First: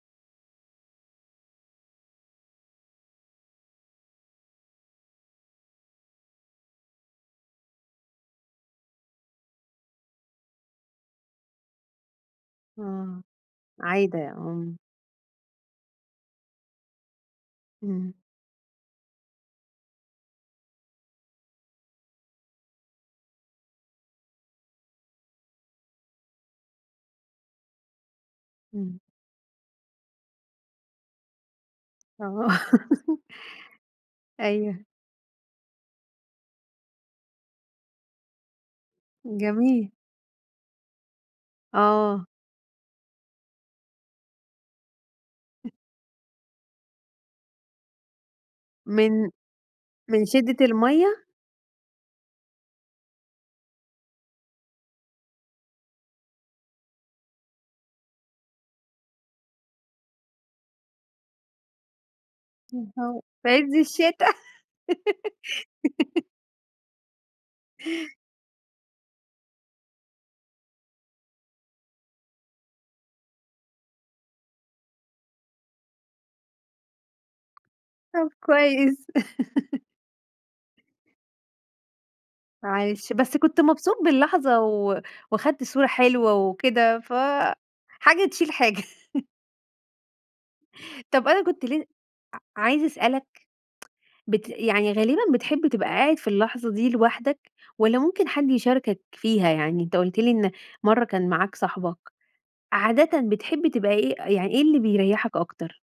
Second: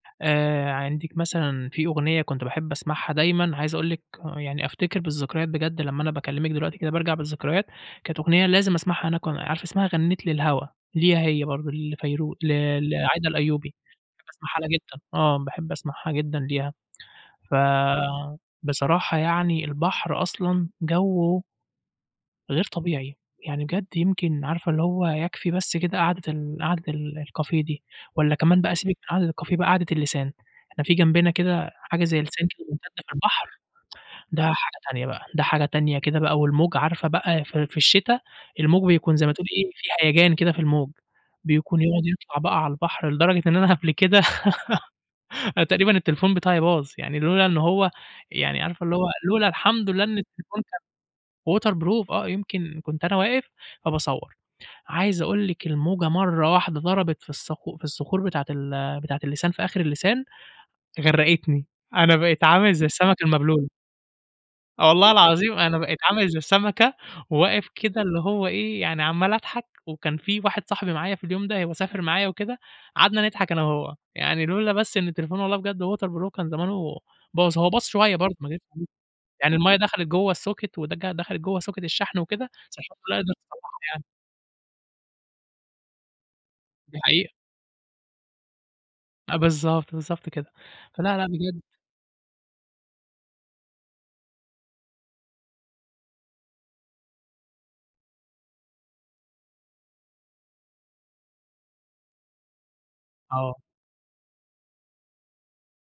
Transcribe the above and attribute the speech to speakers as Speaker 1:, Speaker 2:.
Speaker 1: آآ عندِك مثلًا في أغنية كنت باحب أسمعها دايمًا عايز أقول لِك يعني أفتكر بالذكريات بجد لمّا أنا باكلمِك دلوقتي كده بارجع بالذكريات، كانت أغنية لازم أسمعها هناك وأنا عارفة اسمها غنّيت للهوا، ليها هي برضه لفيروز ل
Speaker 2: آه،
Speaker 1: لعايدة الأيوبي،
Speaker 2: عايدة،
Speaker 1: باحب أسمعها
Speaker 2: آه.
Speaker 1: لها جدًا، آه باحب أسمعها جدًا ليها.
Speaker 2: إمم.
Speaker 1: فبصراحة يعني البحر أصلًا جَوّه غير طبيعي يعني بجد يمكن عارفة اللي هو يكفي بس كده قعدة ال قعدة الكافيه دي والّا كمان بقى سيبِك
Speaker 2: إمم.
Speaker 1: من قعدة الكافيه بقى قعدة اللسان. إحنا في جنبنا كده حاجة زي لسان
Speaker 2: آه.
Speaker 1: كده ممتدة في البحر، ده حاجة
Speaker 2: أيوه.
Speaker 1: تانية بقى، ده حاجة تانية كده بقى والموج عارفة بقى في في الشتا، الموج بيكون زي ما تقولي إيه
Speaker 2: جميل.
Speaker 1: فيه هَيَجان كده في الموج، بيكون يقعد
Speaker 2: آه.
Speaker 1: يطلع بقى على البحر لدرجة إن أنا قبل كده أنا تقريبًا التليفون بتاعي باظ يعني لولا إن هو يعني عارفة اللي هو
Speaker 2: من
Speaker 1: لولا الحمد لله إن
Speaker 2: من
Speaker 1: التليفون
Speaker 2: شدة
Speaker 1: كان
Speaker 2: المَيّة؟
Speaker 1: waterproof آه، يمكن كنت أنا واقف فباصوَّر، عايز أقول لِك الموجة مرّة واحدة ضربت في الصخ في الصخور بتاعة ال بتاعة اللسان في آخر اللسان، غرقتني، أنا بقيت عامل زي السمك
Speaker 2: [unintelligible] في
Speaker 1: المبلول.
Speaker 2: عِز الشتا.
Speaker 1: والله العظيم أنا بقيت عامل زي سمكة وواقف كده اللي هو إيه يعني عمّال أضحك، وكان في واحد صاحبي معايا في اليوم ده هو سافر معايا وكده، قعدنا نضحك أنا وهو، يعني لولا بس إن التليفون والله بجد waterproof هو كان زمانه باظ، هو باظ شوية
Speaker 2: طب
Speaker 1: برضه [unintelligible]
Speaker 2: كويس.
Speaker 1: يعني المَيَّة دخلِت جوّه الsocket ودك دخلِت جوّه socket الشحن وكده، بس
Speaker 2: معلش،
Speaker 1: الحمدلله
Speaker 2: بس
Speaker 1: قدرت
Speaker 2: كنت
Speaker 1: أصلحها
Speaker 2: مبسوط
Speaker 1: يعني.
Speaker 2: باللحظة و وخدت صورة حلوة
Speaker 1: دي
Speaker 2: وكده،
Speaker 1: حقيقة.
Speaker 2: فحاجة تشيل حاجة.
Speaker 1: بالضبط، بالضبط كده. فلا لأ
Speaker 2: طب أنا
Speaker 1: بجد
Speaker 2: كنت ل ع عايزة أسألك بت يعني غالبًا بتحب تبقى قاعد في اللحظة دي لوحدك، والّا ممكن حد يشاركك فيها؟ يعني أنت قُلت لي إن مرّة كان معاك صاحبك، عادةً
Speaker 1: آه.
Speaker 2: بتحب تبقى إيه يعني إيه اللي بيريحك أكتر؟